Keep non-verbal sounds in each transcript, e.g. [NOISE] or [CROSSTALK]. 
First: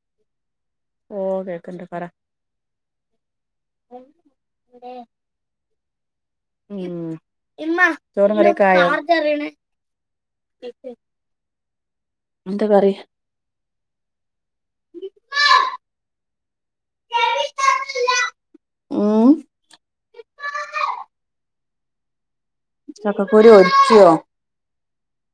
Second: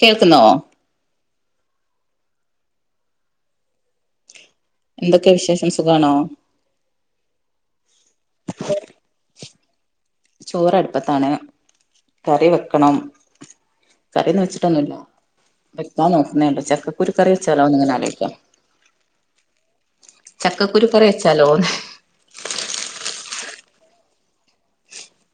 കേൾക്കുന്നോ ഓഹ് കേക്ണ്ട് പറ എന്തൊക്കെയെ വിശേഷം സുഖണോ ചോറും കറി ഒക ആയോ ചോറടുപ്പത്താണ് കറി വെക്കണം കറിയൊന്നും വെച്ചില്ല വെക്കാൻ നോക്കുന്നണ്ട് ചക്കക്കൂരു കറി വച്ചാലോന്ന് ഇങ്ങനെ ആലോചിക്കാം ഉം ചക്കക്കുരു കറി വെച്ചാലോന്ന് ചക്കക്കൂരു ഒലിതിയോ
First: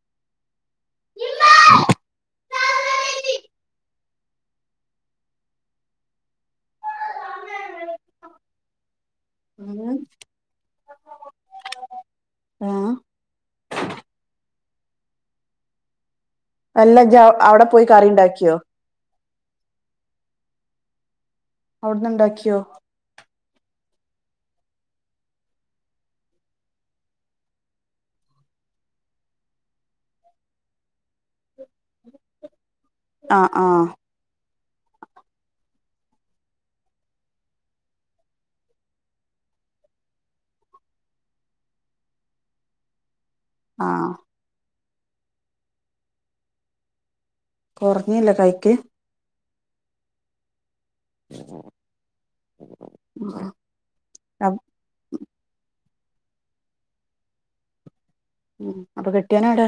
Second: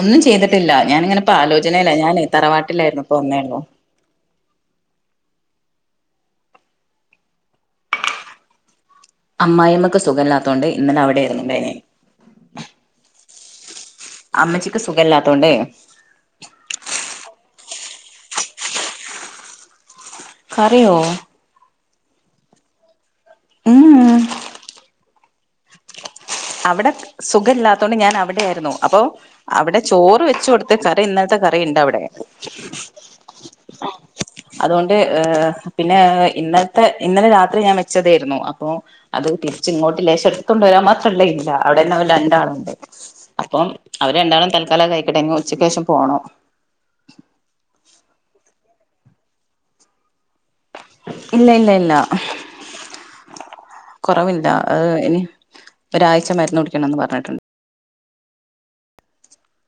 ഒന്നും ചെയ്തിട്ടില്ല ഞാനിങ്ങനെ ഇപ്പോ ആലോചനയിലാ ഞാൻ തറവാട്ടിലായിരുന്നു ഇപ്പൊ വന്നേള്ളൂ ഉം അമമായിമ്മക്ക് സുഖമില്ലാത്തുകൊണ്ട് ഇന്നലെവിടെയയിരുന്നു ഇണ്ടെന്ന ആഹ് അമ്മച്ചിക്ക് സുഖം ഇല്ലാത്തോണ്ടേ അല്ലജ് അവിടെ പോയി കറി ഉണ്ടാക്കി കറിയോ അവിടന്ന്ണ്ടാക്കിയോ ഉം അവിടെ സുഖല്ലാത്ത കൊണ്ട് ഞാൻ അവിടെയായിരുന്നു അപ്പൊ അവിടെ ചോറ് വെച്ചു കൊടുത്ത് കറി ഇന്നലത്തെ കറിയുണ്ട് അവിടെ ആഹ് ആഹ് അതുകൊണ്ട് ഏഹ് പിന്നെ ഇന്നത്തെ ഇന്നലെ രാത്രി ഞാൻ വെച്ചതായിരുന്നു അപ്പോ അത് തിരിച്ചു ഇങ്ങോട്ട് ലേശം എടുത്ത കൊണ്ട് വരാൻ അവിടെന്ന അവര് രണ്ടാളുണ്ട് അപ്പം ആ അവര് രണ്ടാളും തൽക്കാലം കഴിക്കട്ടെ ഉച്ചക്കേഷം പോണം കുറഞ്ഞില്ലേ കൈക്ക് ഇല്ല ഇല്ല ഇല്ല കുറവില്ല അത് ഇനി ഒരാഴ്ച മരുന്ന് കുടിക്കണംന്ന് പറഞ്ഞിട്ടുണ്ട് ഉം അപ്പൊ കെട്ടിയോൻ എവ്ടെ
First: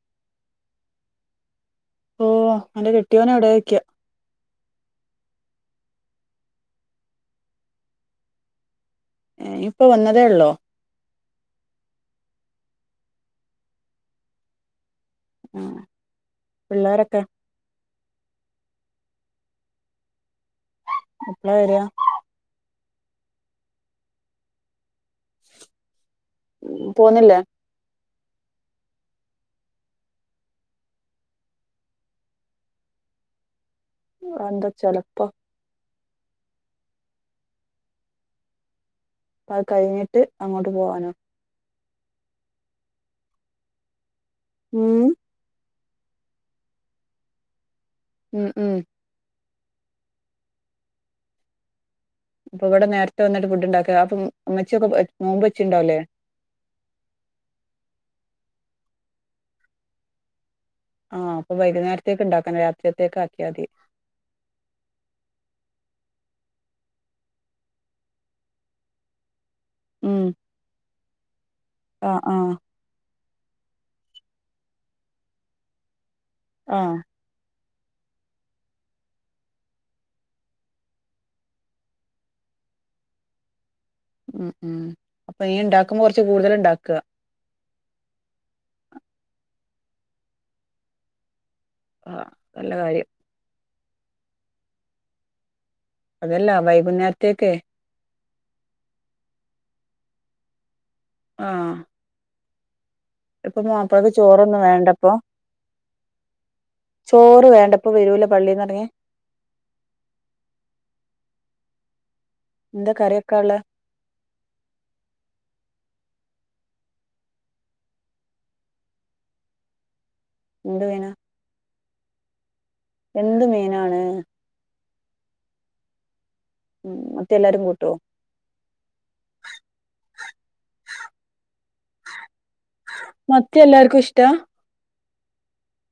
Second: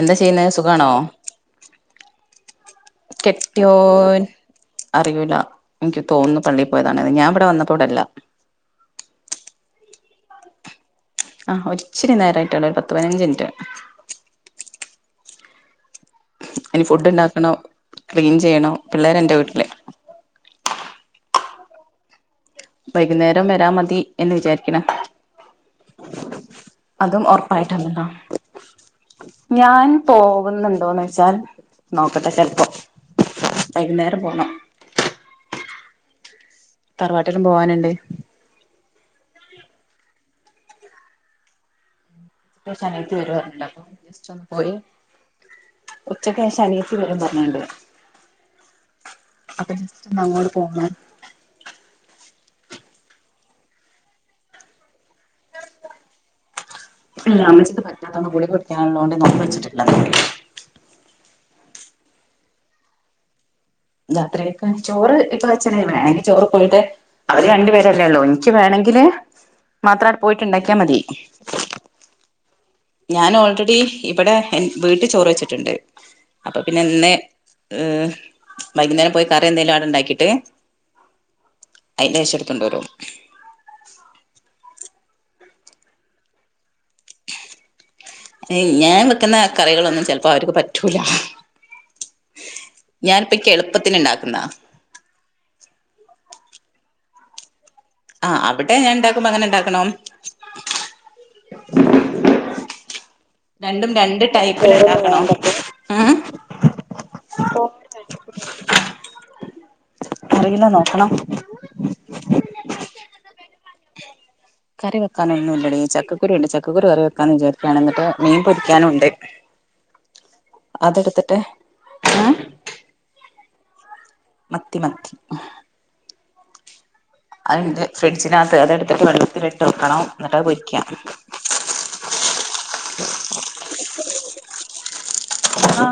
എന്താ ചെയ്യുന്നത് സുഖാണോ ഓ അന്റെ കെട്ടിയോനെവിടെ ചോയ്ക്ക കെട്ടിയോൻ അറിയൂല എനിക്ക് തോന്നുന്നു പള്ളീപ്പോയതാണന്ന് ഞാൻ ഇവിടെ വന്നപ്പോടെല്ല ഏ ഇപ്പോ വന്നതേ ഒള്ളോ ആഹ് ഒരിച്ചരി നേരായിട്ടൊള്ളു ഒരു പത്ത് പതിനഞ്ച്ഇൻറ്റ് അഹ് ഇനി ഫുഡ് ഉണ്ടാക്കണം ക്ലീൻ ചെയ്യണം പിള്ളേര് എൻ്റെ വീട്ടില് എപ്പളാ വെരാ വൈകുന്നേരം വരാ മതി എന്ന് വിചാരിക്ണ് അതും പോന്നില്ലേ ഒറപ്പായി [UNINTELLIGIBLE] ഞാൻ പോവുന്നുണ്ടോന്നച്ചാൽ നോക്കട്ടെ ചെലപ്പോ വൈകുന്നേരം പോണം അതയന്താ ചെലപ്പോ തറവാട്ടിലും പോവാൻണ്ട് അത് കഴിഞ്ഞിട്ട് അങ്ങോട്ട് പോകാനോ എന്തേചാ അനിയത്തി വരോ പറഞ്ട്ണ്ട് അപ്പൊ ജസ്റ്റ്‌ ഒന്ന് പോഴി ഉം ഉച്ചക്കേഷം അനിയത്തി വരും പറഞ്ഞിണ്ട് ഉം ഉം അപ്പൊ ഇന്ന് അങ്ങോട്ട് പോണം അപ്പൊ ഇവിടെ നേരത്തെ വന്നിട്ട് ഫുഡ്ണ്ടാക്കാ അപ്പൊ മ് ഇമ്മച്ചി യൊക്കെ നോമ്പ് വച്ചിണ്ടാവല്ലേ ഇപ്പ രാമിച്ചത്ത് പറ്റാത്തവന്ന് ഗളി കൊടിക്കാനുള്ളതോണ്ട് നോമ്പ് വച്ചിട്ടില്ല ആഹ് അപ്പോ വൈകുന്നേരത്തേക്ക് ഇണ്ടാക്കണം രാത്രിയ്ത്തേകാക്കിയാതി യാത്രഅയക്കാന് ചോറ് ഇപ്പൊ വെച്ഛനെ വേണമെങ്കി ചോറ് പോയിട്ടെ അവര് രണ്ടു പേരല്ലേള്ളു ഇൻക്ക് വേണങ്കില് ഉം മാത്രായിട്ട് പോയിട്ട്ണ്ടാക്കിയാ മതി ആഹ് ആഹ് ഞാൻ ഓൾറെഡി ഇവിടെ എൻ വീട്ടി ചോറ് വെച്ചിട്ട്ണ്ട് അപ്പൊ പിന്നെ ആഹ് ഇന്ന് ഏഹ് വൈകുന്നേരം പോയി കറി എന്തേലും അവിടെ ഇണ്ടാക്കീട്ട് അയിന്റേശം ഇട്ത്തോണ്ട് വരും ഉം മ് അപ്പൊ ഈയ് ഇണ്ടാക്കുമ്പോ കൊറച്ച് കൂടുതല് ഇണ്ടാക്കാ യിൽ ഞാൻ വെക്കുന്ന കറികളൊന്നും ചെലപ്പോ അവർക്ക് പറ്റൂല ആഹ് നല്ല കാര്യം ഞാന്ഇപ്പ ക്കെളുപ്പത്തിന് ഇണ്ടാക്കുന്നാ അതെല്ലാ വൈകുന്നേരത്തേക്കെ ആഹ് അവിടെ ഞാൻ ഇണ്ടാക്കുമ്പോ അങ്ങനെ ഇണ്ടാക്കണം ആഹ് ഇപ്പൊ രണ്ടും മാപ്പളക്ക് രണ്ട് ചോറൊന്നും ടൈപ്പിൽ വേണ്ടപ്പോ ഉണ്ടാക്കണം ഉം ചോറ് വേണ്ടപ്പോ വെരൂലെ പള്ളിന്നെറങ്ങി അറിയില്ല നോക്കണം എന്താ കറി വെക്കാള്ളെ കറി വെക്കാ ഒന്നുല്ല ടീ ചക്കകുരു ഉണ്ട് ചക്കകുരു കറി വെക്കാന്ന് വിചാരിക്കാണ് എന്നിട്ട് മീൻ പൊരിക്കാനും ഉണ്ട് എന്ത് മീനാ അതെടുത്തിട്ട് ഏങ് എന്ത് മീനാണ് മത്തി മത്തി ഉംമ് അത്ണ്ട് ഫ്രിഡ്ജിനകത്ത് അതെടുത്തിട്ട് വെള്ളത്തിലിട്ട് വെക്കണം എന്നിട്ട്ത് പൊരിക്കാം മത്തി എല്ലാർക്കും ഇഷ്ടാ ആഹ്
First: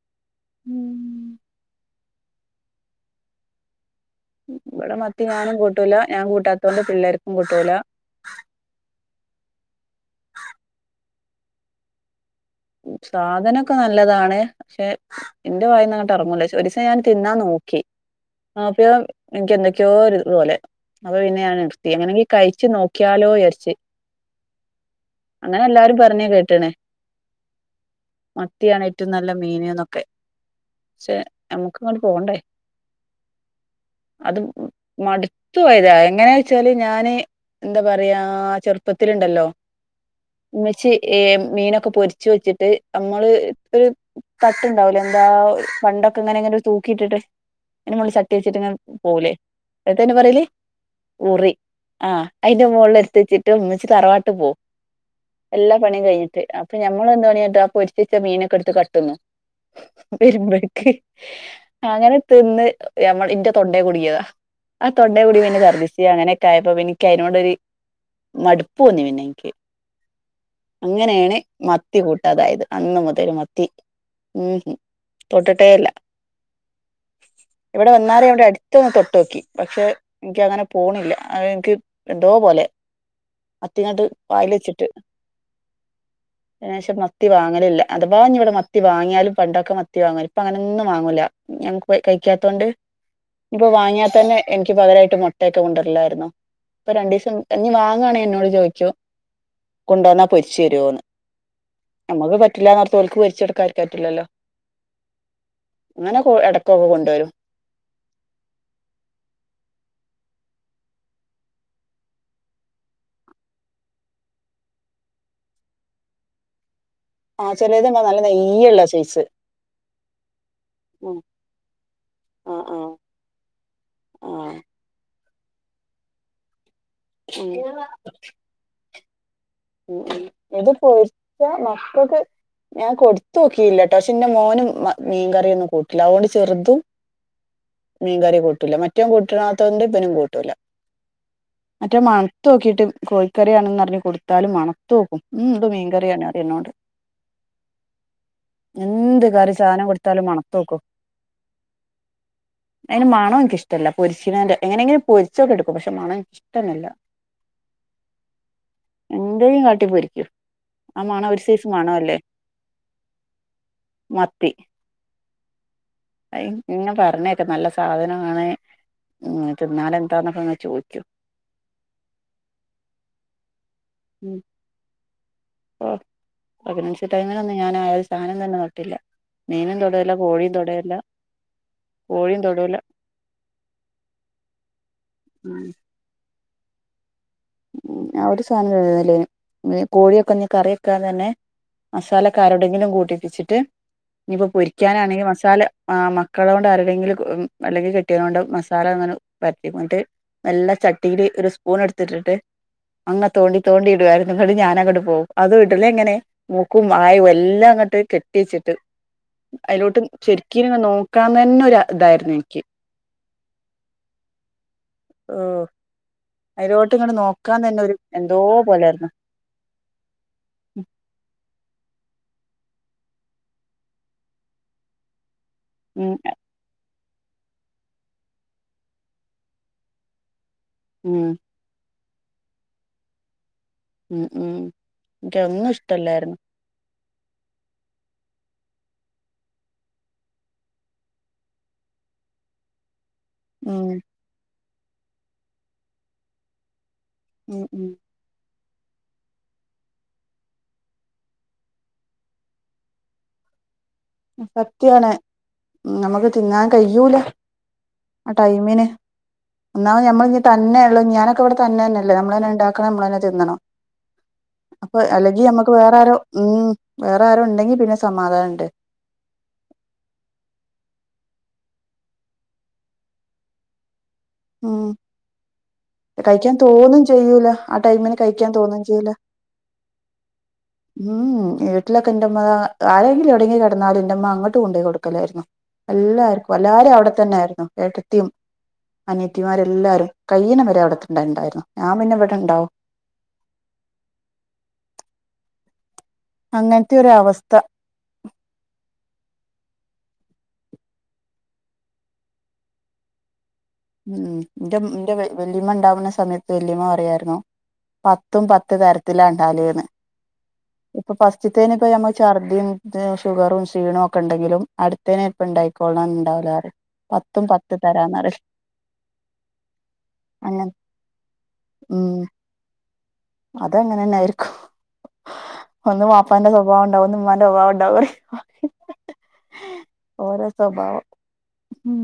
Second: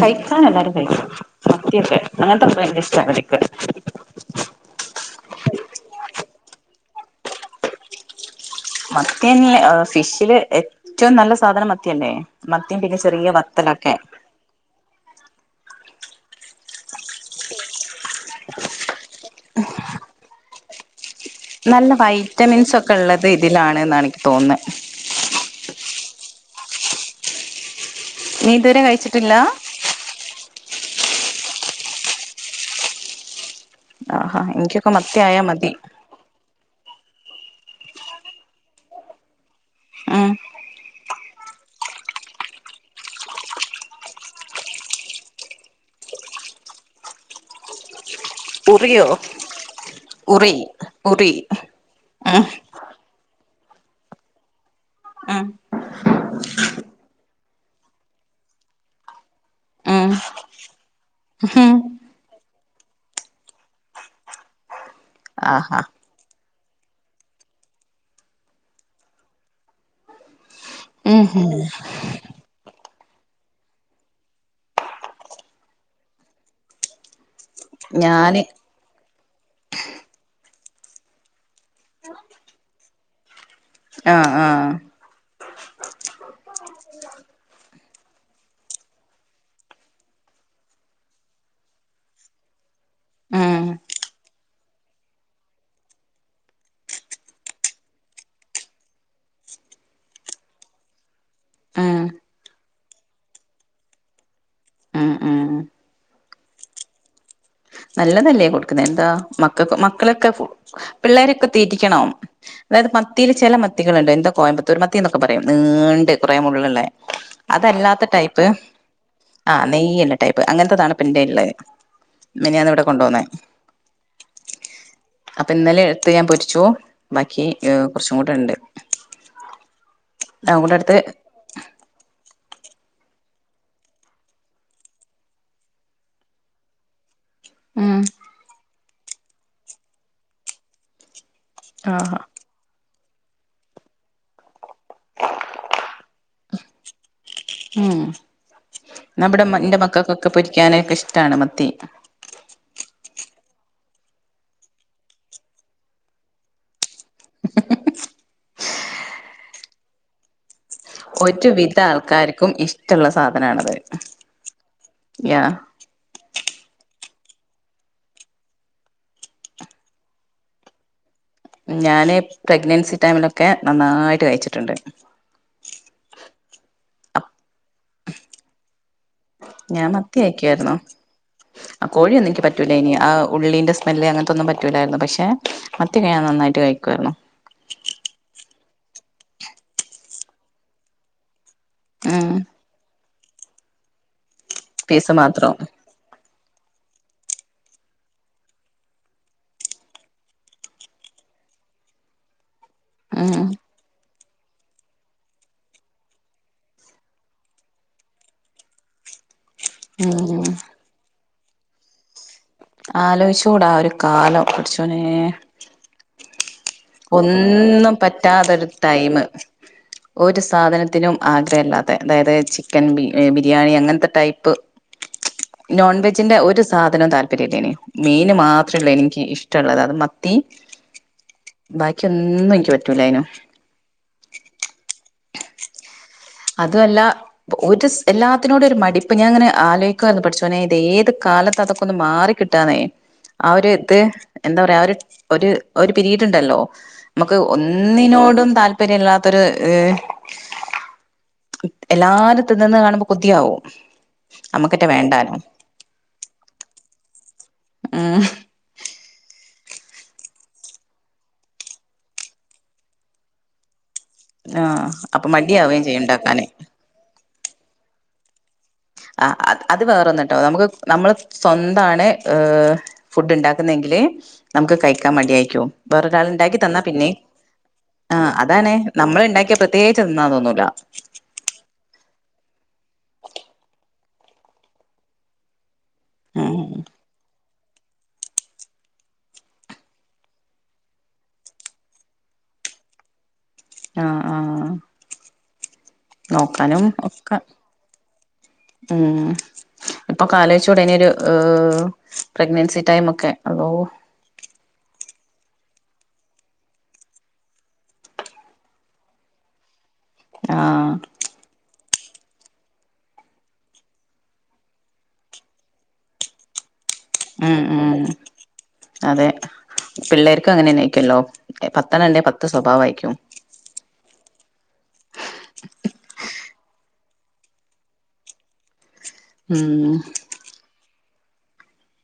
കഴിക്കാൻ എല്ലാരും കഴിക്കും മത്തി ഒക്കെ അങ്ങൻത്തൊ ഭയങ്കര ഇഷ്ടാ ഇവല്ക്ക് ഇവിടെ മത്തി ഞാനും കൂട്ടൂല ഞാൻ കൂട്ടാത്തോട് പിള്ളേർക്കും കൂട്ടൂല മത്തിന്നെല്ലെ ഹ് ഫിഷില് എറ്റവും നല്ല സാധനം മത്തി അല്ലേ സാധനൊക്കെ നല്ലതാണ് പക്ഷെ ഇന്റെ വായിന്നങ്ങ്‌ട്ട് അറങ്ങൂല ചൊ ഒരിസ ഞാൻ തിന്നാ നോക്കി ആ ആപ്പ്യ എൻക്ക് എന്തൊക്കെയോ ഒരിത്പോലെ അപ്പൊ പിന്നെ ഞാന് നിർത്തി. നല്ല എങ്ങനെങ്കി കഴിച്ചു വൈറ്റമിൻസ് ഒക്കെ ഉള്ളത് നോക്കിയാലോ വിജാരിച്ച് ഇതിലാണ് എന്നാണ് എനിക്ക് തോന്നുന്നെ അങ്ങനെ എല്ലാരും പർഞ്ഞ് കേട്ട്ണ്. നീ ഇതുവരെ മത്തിആണ് ഏറ്റും നല്ല കഴിച്ചിട്ടില്ല മീന്ന്നൊക്കെ ഷെ ഞമ്മക്ക് ഇങ്ങോട്ട് പോണ്ടേ. ആഹാ അത് എനിക്കൊക്കെ മത്തിയായാ മടുത്തു മതി പോയതാ എങ്ങനെ ച്ചാല് ഞാന് എന്താ പറയാ ചെർപ്പത്തില്ണ്ടല്ലോ ഉം മ്മച്ചി ഏ മീനൊക്കെ പൊരിച്ച് വെച്ചിട്ട് അമ്മള് ത്ത് തട്ട്ണ്ടാവൂലോ എന്താ പണ്ടൊക്കെ ങ്ങനെ ങ്ങനെ ഒരു തൂക്കിട്ട്ട്ട്. അയ്ന്റെ മോള്ള് ചട്ടി വെച്ച്ട്ട്ങ്ങനെ ഉറിയോ പോവുലെ യെത്ത ഐന് പറയല്? ഉറി ഉറി ആ ഉം അയ്ന്റെ മോള്ള് എട്ത്തെച്ചി ട്ട് മ്മച്ചി തറവാട്ട് പോവും ഉം എല്ലാ പണിം കയ്ഞ്ഞിറ്റ് അ അപ്പ ഞമ്മൾ എന്ത് പണിആട്ട് ആ പൊരിചിട്ട മീനൊക്കെ എടുത്ത് കട്ട്ന്നു വെരുമ്പള്ക്ക്. ഹ്. അങ്ങനെ തിന്ന് ഞമ്മ ഇന്റെ തൊണ്ടേ കുടിങ്ങതാ ആ തൊണ്ടേ കുടി പിന്നെ ആഹാ ഛർദിച് അങ്ങനെ കായപ്പ ഇനിക്ക് അയ്നോടോര് മടുപ്പ് തോന്നി പിന്നെ ഇൻക് ഉം അങ്ങനെണ് മത്തി കൂ അതായത് അന്ന് മുതൽ മത്തി മ്ഹ് തൊട്ട്ട്ടേല്ല. [INAUDIBLE] ഇവിടെ വന്നാരെ ഞാന് വ്അടി ന്ന് തൊട്ട് നോക്കി പക്ഷെ ഇനിക്കങ്ങനെ പോണില്ല അഹ് എനിക്ക് എന്തോ പോലെ. മത്തിങ്ങാണ്ട് ആഹ് വായില് ആഹ് ച്ചിട്ട് അതിനേഷം മത്തി വാങ്ങലില്ല അഥവാഞ്ഞി വടെ മത്തി വാങ്ങ്യലും പണ്ടൊക്കെ മത്തി വാങ്ങ ഇപ്പൊ അങ്ങനെന്നും വാങ്ങൂല. ഞങ്ങക്ക് പോയ്‌ കയ്ക്കാത്തോണ്ട് ഉം ഇപ്പൊ വാങ്ങിയാ തന്നെ എനിക്ക് പകരയിട്ട് മൊട്ടയൊക്കെ കൊണ്ടുരല്ലായ്രുന്നു. ഇപ്പൊ രണ്ടീസം നീ വാങ്ങുണെ ന്നോട് ചോയ്ക്കും കുണ്ടേന്നാ പൊരിച് രോന്ന്. ഉം ഞമക്ക് പറ്റില്ലാന്നോർത്ത് ഓൽക് പോരിച്ചെടുക്കാരിക്കന് റ്റ്ല്ലല്ലോ. ഉം ഉം അങ്ങനെ കേ എടക്കൊക്കെ കൊണ്ടൊരും. നല്ലതല്ലേ കൊട്ക്ക്ന്നെ ന്താ മക്കക്ക് മക്കളൊക്കെ പിള്ളേരൊക്കെ തീറ്റിക്കണം. അതായത് മത്തിയിൽ ചില മത്തിക്കൾ ണ്ട്‌ എന്താ കോയമ്പത്തൂർ മത്തി ന്നൊക്കെ പറയും നീണ്ട് കൊറെ മുള്ള്ള്ളെ. ആ ചെലേത് അതല്ലാത്ത നല്ല ടൈപ്പ് നെയ്യുള്ള സൈസ് ആ നെയ്യ് ള്ള ടൈപ്പ് അങ്ങൻത്തെതാണ് പിന്റെള്ളെഹ്. ആ മിനിഞ്ഞാന്ന് ഇവടെ കൊണ്ടന്നെ ആ അപ്പൊ ഇന്നലെ എട്ത്ത് ഞാൻ പൊരിച്ചു ബാക്കി ഹെ ആ കൊറച്ചു കൂടെ ണ്ട്. ഉം ഉം ഇത് എടുത്ത് പോരിച്ച മക്കക്ക് ഞാൻ കൊടുത്ത്തോക്കില്ലട്ടോ ഷെ ന്റെ മോനും മീൻകറിന്നും കൂട്ട്ല അഹ്ഓണ്ട് ചെറ്ത് ഉം മീൻ കറി കൂട്ടൂല മറ്റൊൻ കൂട്ടണത്തോണ്ട് ഇബനും കൂട്ടൂല. മറ്റേൻ ആഹാ മണുതോക്കിട്ട് കോഴിക്കറിണ്ന്ന്ർണ് കൊടുത്താലും മണ തോക്കും മ് ഇത് മീൻകറിണ് അ തിനോണ്ട് മ് എന്ത് നബടെ കറി ന്റെ സാധനം കൊടുത്താലും മക്കക്കൊക്കെ മണത്തോക്കും പൊരിക്കാനൊക്കെ ഇഷ്ടാണ് മത്തി. [INAUDIBLE] അയ്നെ മണം ഇൻക്ക് ഇഷ്ടല്ല പൊരിച്ചീണെന്റെ എങ്ങനെങ്കിലു പൊരിചെക്കെടുക്കും പക്ഷെ മണം ഇൻക്ക്ഷ്ടല്ല. [INAUDIBLE] എന്തേ കാട്ടിപ്പൊരിക്കു ഒരു വിധ ആൾക്കാർക്കും ഇഷ്ടള്ള സാധനണത് യാ അഹ് ഇങ്ങ പറഞ്ഞെക്ക നല്ല സാധനാണ് ഹ് തിന്നാല് എന്താന്നക്കങ്ങ ചോയ്ക്യു ഞാന് പ്രഗ്നൻസി ടൈമിലൊക്കെ നന്നാ മ് ഓ പ്രഗ്നൻസി ടൈമിലൊന്നും ഞാൻ ആ ഒരു സാനം തന്നെ കേട്ടില്ല. ഞാൻ മത്തി കയിക്കാരുന്നു അ കോയിയൊന്നും കോഴിയും യ്ക്ക് തൊടൂല്ല പറ്റൂലേനി ആ ഉള്ളീന്റെ സ് മെല്ലെ അങ്ങൻത്തൊന്നും പറ്റൂലാരുന്നു പഷെ ഉം മത്തി ഞാൻ നന്നായിട്ട് കയിക്കാരുന്നു. ഉ ആ ഒരു സമയം [UNINTELLIGIBLE] കോഴിയൊക്കെ ഞ്ഞി കറികാതന്നെ മസാല ഉം കാരോ ടെങ്കിലും കൂട്ടിപ്പിച്ചിട്ട് ഇനിപ്പോ പീസ് പൊരിക്കാനാണെങ്കി മാത്രം മസാല ആ മക്കളോണ്ട് ആരുടെങ്കിലും അല്ലെങ്കി കെട്ട്യോനോണ്ടൊ മസാല ങ്ങനെ പെരട്ടി കൊണ്ട് നല്ല ചട്ടിയില് ഒരു സ്പൂൺ എടുത്തിട്ടിട്ട് അങ്ങ ഉം തോണ്ടി തോണ്ടി ഇടുവായിരുന്നു ന്നിട്ട് ഞാനങ്ങട്ട് പോകും അതു ഇടുന്നെ എങ്ങനെ മൂക്കും വായും എല്ലാം അങ്ങട്ട് കെട്ടി വെച്ചിട്ട് അയിലോട്ട് ഉം ശരിക്കിങ്ങനെ നോക്കാതന്നെ ഒരു ഇതായിരുന്നു എനിക്ക് ആലോയിച്ചുകൂടാ ഒരു കാലം പടച്ചോനേ ഓ അതിലോട്ട് ഇങ്ങോട്ട് നോക്കാൻ തന്നെ ഒന്നും ഒരു എന്തോ പറ്റാത്തൊരു പോലായിരുന്നു ടൈമ് ഒരു സാധനത്തിനും ആഗ്രഹല്ലാതെ അതായത് ചിക്കൻ ബി ബിരിയാണി അങ്ങനത്തെ ടൈപ്പ് ഉം നോൺവെജിന്റെ ഒരു സാധനവും താൽ പര്യല്ലെനി മീന് മാത്രള്ള് എനിക്ക് ഇഷ്ടള്ളത് അത് മത്തി [INAUDIBLE] ബാക്കി ഒന്നും എക്ക് പറ്റൂലായിനു ഉം ഉം ക്ക് ഒന്നു ഇഷ്ടല്ലാരുന്ന് അതു അല്ല ഒരുസ് എല്ലാത്തിനോടെ ഒരു മടിപ്പ് ഞാങ്ങനെ ആലോയിക്കുവനു പഠിച്ചുനെ ഇത് ഏത് കാലത്ത് അതൊക്കെ ഒന്ന് മാറി കിട്ട ട്ടന്നേ ആ ഒര് ഉം ഇത് എന്താ പറയാ ഒരു ഒരു പിരീഡ് ഉണ്ടല്ലോ മ്മക്ക് ഉം ഉം ഒന്നിനോടും താല്പര്യല്ലാത്തൊരു ഹ് എല്ലാര തിന്നിന്ന് കാണുമ്പോ കൊതിയാവും നമ്മുക്കറ്റെ സത്യാണ് വേണ്ടാനും ഞമ്മക്ക് തിന്നാൻ കയ്യൂല ആ ടൈമിന് ഒന്നാമത് നമ്മൾ ഇ തന്നെയള്ള ഞാനൊക്കെ ഇവിടെ തന്ന തന്നെയല്ലേ നമ്മള എന്നെണ്ടാക്കണം നമ്മളന്നെ തിന്നണം ആഹ് അപ്പൊ അല്ലെങ്കി നമ്മുക്ക് മടിയാവുകയും വേറെ ചെയ്യും ആരോ ഉണ്ടാക്കാന് ഉം വേറെ ആരോ ഉണ്ടെങ്കി പിന്നെ സമാധാനണ്ട് ആ അ അത് വേറൊന്നട്ടോ നമുക്ക് നമ്മള് സ്വന്താണ് ഹ് ഫുഡ് ഉണ്ടാക്കുന്നെങ്കില് നമുക്ക് ഉം കയിക്കാൻ മടിയായിക്കു വേറൊരാൾ കഴിക്കാൻ ഇണ്ടാക്കി തന്നാ തോന്നും പിന്നെ ചെയ്യൂല ടൈമിന് ആ കഴിക്കാൻ അതാണ് തോന്നും ചെയ്യൂല നമ്മള ഇണ്ടാക്കിയ പ്രത്യേകിച്ച് തിന്നാ തോന്നുല്ല ഉം വീട്ടിലൊക്കെ എന്റെമ്മ ആരെങ്കിലും എവിടെയങ്കും കിടന്നാലും എന്റെമ്മ അങ്ങോട്ട് കൊണ്ടപോയി കൊടുക്കലായിരുന്നു എല്ലാർക്കും ഉം എല്ലാരും അവിടെ തന്നാരുന്നു ഏട്ടത്തിയും അനത്തിമാരെല്ലാരും കൈ്യന വരെ അവിടെണ്ടായി ഉണ്ടായിരുന്നു ഞാൻ പിന്നെ ഇവിടെ ഉണ്ടാവും ആഹ ആഹ് നോക്കാനും അങ്ങനത്തെ ഒരു ഒക്കെ അവസ്ഥ ഹ്മ് ഇപ്പൊ കാലോച്ച്കൂടന ഒരു പ്രഗ്നൻസി ടൈം ഒക്കെ അള്ളോ ഉം ഉ എന്റെ ഇന്റെ വല്യമ്മ ഉണ്ടാവുന്ന സമയത്ത് വല്യമ്മ പറയായിരുന്നോ പത്തും പത്ത് തരത്തില ഉണ്ടാലന്ന് ആഹ് ഇപ്പൊ ഫസ്റ്റ്ത്തേനപ്പൊ നമ്മ ഛർദ്ദിയും ഷുഗറും സീണും ഒക്കെ ഉണ്ടെങ്കിലും അടുത്തേയ്ന് ചെലപ്പ ഉണ്ടായിക്കോള്ണം ഇണ്ടാവില പറ പ ഉം ഉം അതെ പിള്ളേർക്കും അങ്ങനെ നയിക്കുല്ലോ പത്തെണ്ണന്റെ പത്ത് സ്വഭാവം ആയിക്കും അതെങ്ങനെന്നൊയിരിക്കും ഒന്നും വാപ്പാന്റെ സ്വഭാവം ഉണ്ടാവും ഒന്നും ഉമ്മാന്റെ സ്വഭാവം ഉണ്ടാവും ഉം ഓര സ്വഭാവം ഉം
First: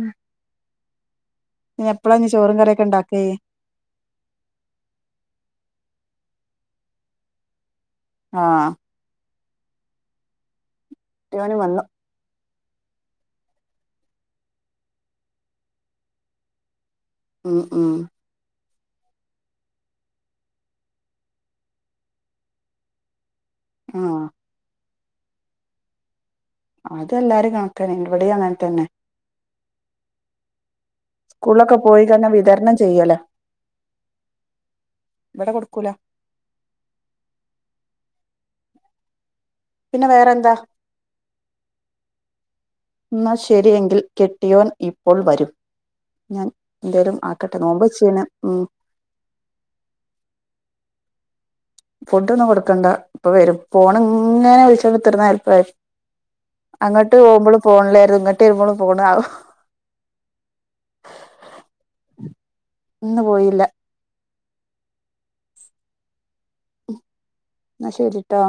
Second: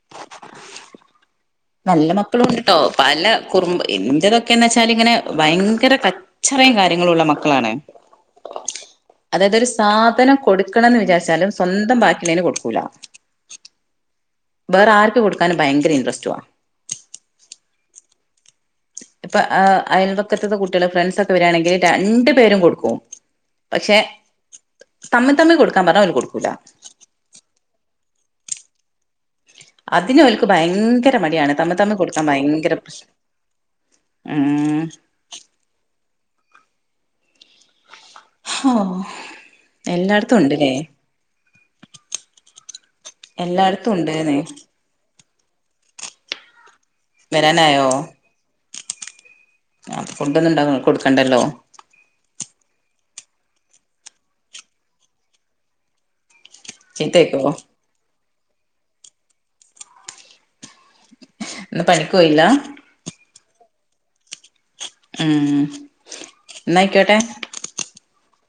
ഇനി നല്ല എപ്പളാ ഇനി മക്കളും ചോറും ഉണ്ട്ട്ടോ കറിയൊക്കെ ഉണ്ടാക്കേ പല കുറുമ്പ്എൻ്റെതൊക്കെന്ന് വെച്ചാൽ ഇങ്ങനെ ഭയങ്കര കച്ചറയും കാര്യങ്ങളും ഉള്ള മക്കളാണ് ആഹ് അതായത് ത് ഒരുസാധനം കൊടുക്കണം എന്ന് വിചാരിച്ചാലും കുട്ട്യോന് വന്നു സ്വന്തം ബാക്കിള്ളേന് കൊടുക്കൂല വേറെ ആർക്ക് കൊടുക്കാൻ ഭയങ്കര ഇൻറസ്റ്റ്വാ ഉം ഉം ഇപ്പൊ അയൽവക്കത്ത കുട്ടികളെ ഫ്രണ്ട്സക്കെ വരിയാണെങ്കിൽ രണ്ടു പേരും കൊടുക്കും പക്ഷെ ആഹ് തമ്മി തമ്മി കൊടുക്കാൻ പറഞ്ഞാ അവല് കൊടുക്കൂല അതെല്ലാരും കണക്ക ന്നെഇവിടി അങ്ങന്നതന്നെ അതിനെ ഓൽക്ക് ഭയങ്കര മടിയാണ് തമ്മ സ്കൂളിലൊക്കെ തമ്മിൽ പോയി കൊടുക്കാൻ കഴിഞ്ഞാ ഭയങ്കര വിതരണം പ്രശ്നം ചെയ്യലാ ഉം ഇവടെ കൊടുക്കൂല പിന്നെ എല്ലായിടത്തും വേറെന്താ ഉണ്ടല്ലേ എന്നാ എല്ലായിടത്തും ശരിയങ്കിൽ ഉണ്ട്ന്ന് കെട്ടിയോൻ ഇപ്പോൾ വരും ഞാൻ എന്തായാലും ആക്കട്ടെ വരാനായോ നോമ്പച്ചീണ് ഉം ആപ്പൊ ഫുഡൊന്ന ഉണ്ടാവ കൊടുക്കണ്ടല്ലോ ഫുഡ് ഒന്നും കൊടുക്കണ്ട ഇപ്പൊ വരും പോണ ഇങ്ങനെ വിളിച്ചതരുന്ന അല്പ അങ്ങോട്ട് ചീത്തേക്കോ പോകുമ്പോൾ പോണില്ലായിരുന്നു ഇങ്ങോട്ട് വരുമ്പോൾ പോണ ആവോ ഇന്ന് പണിക്ക പോയില്ല ഇന്ന് പോയില്ല ഉം എന്നായിക്കോട്ടെ എന്ന ശരിട്ടോ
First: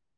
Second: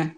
ഉം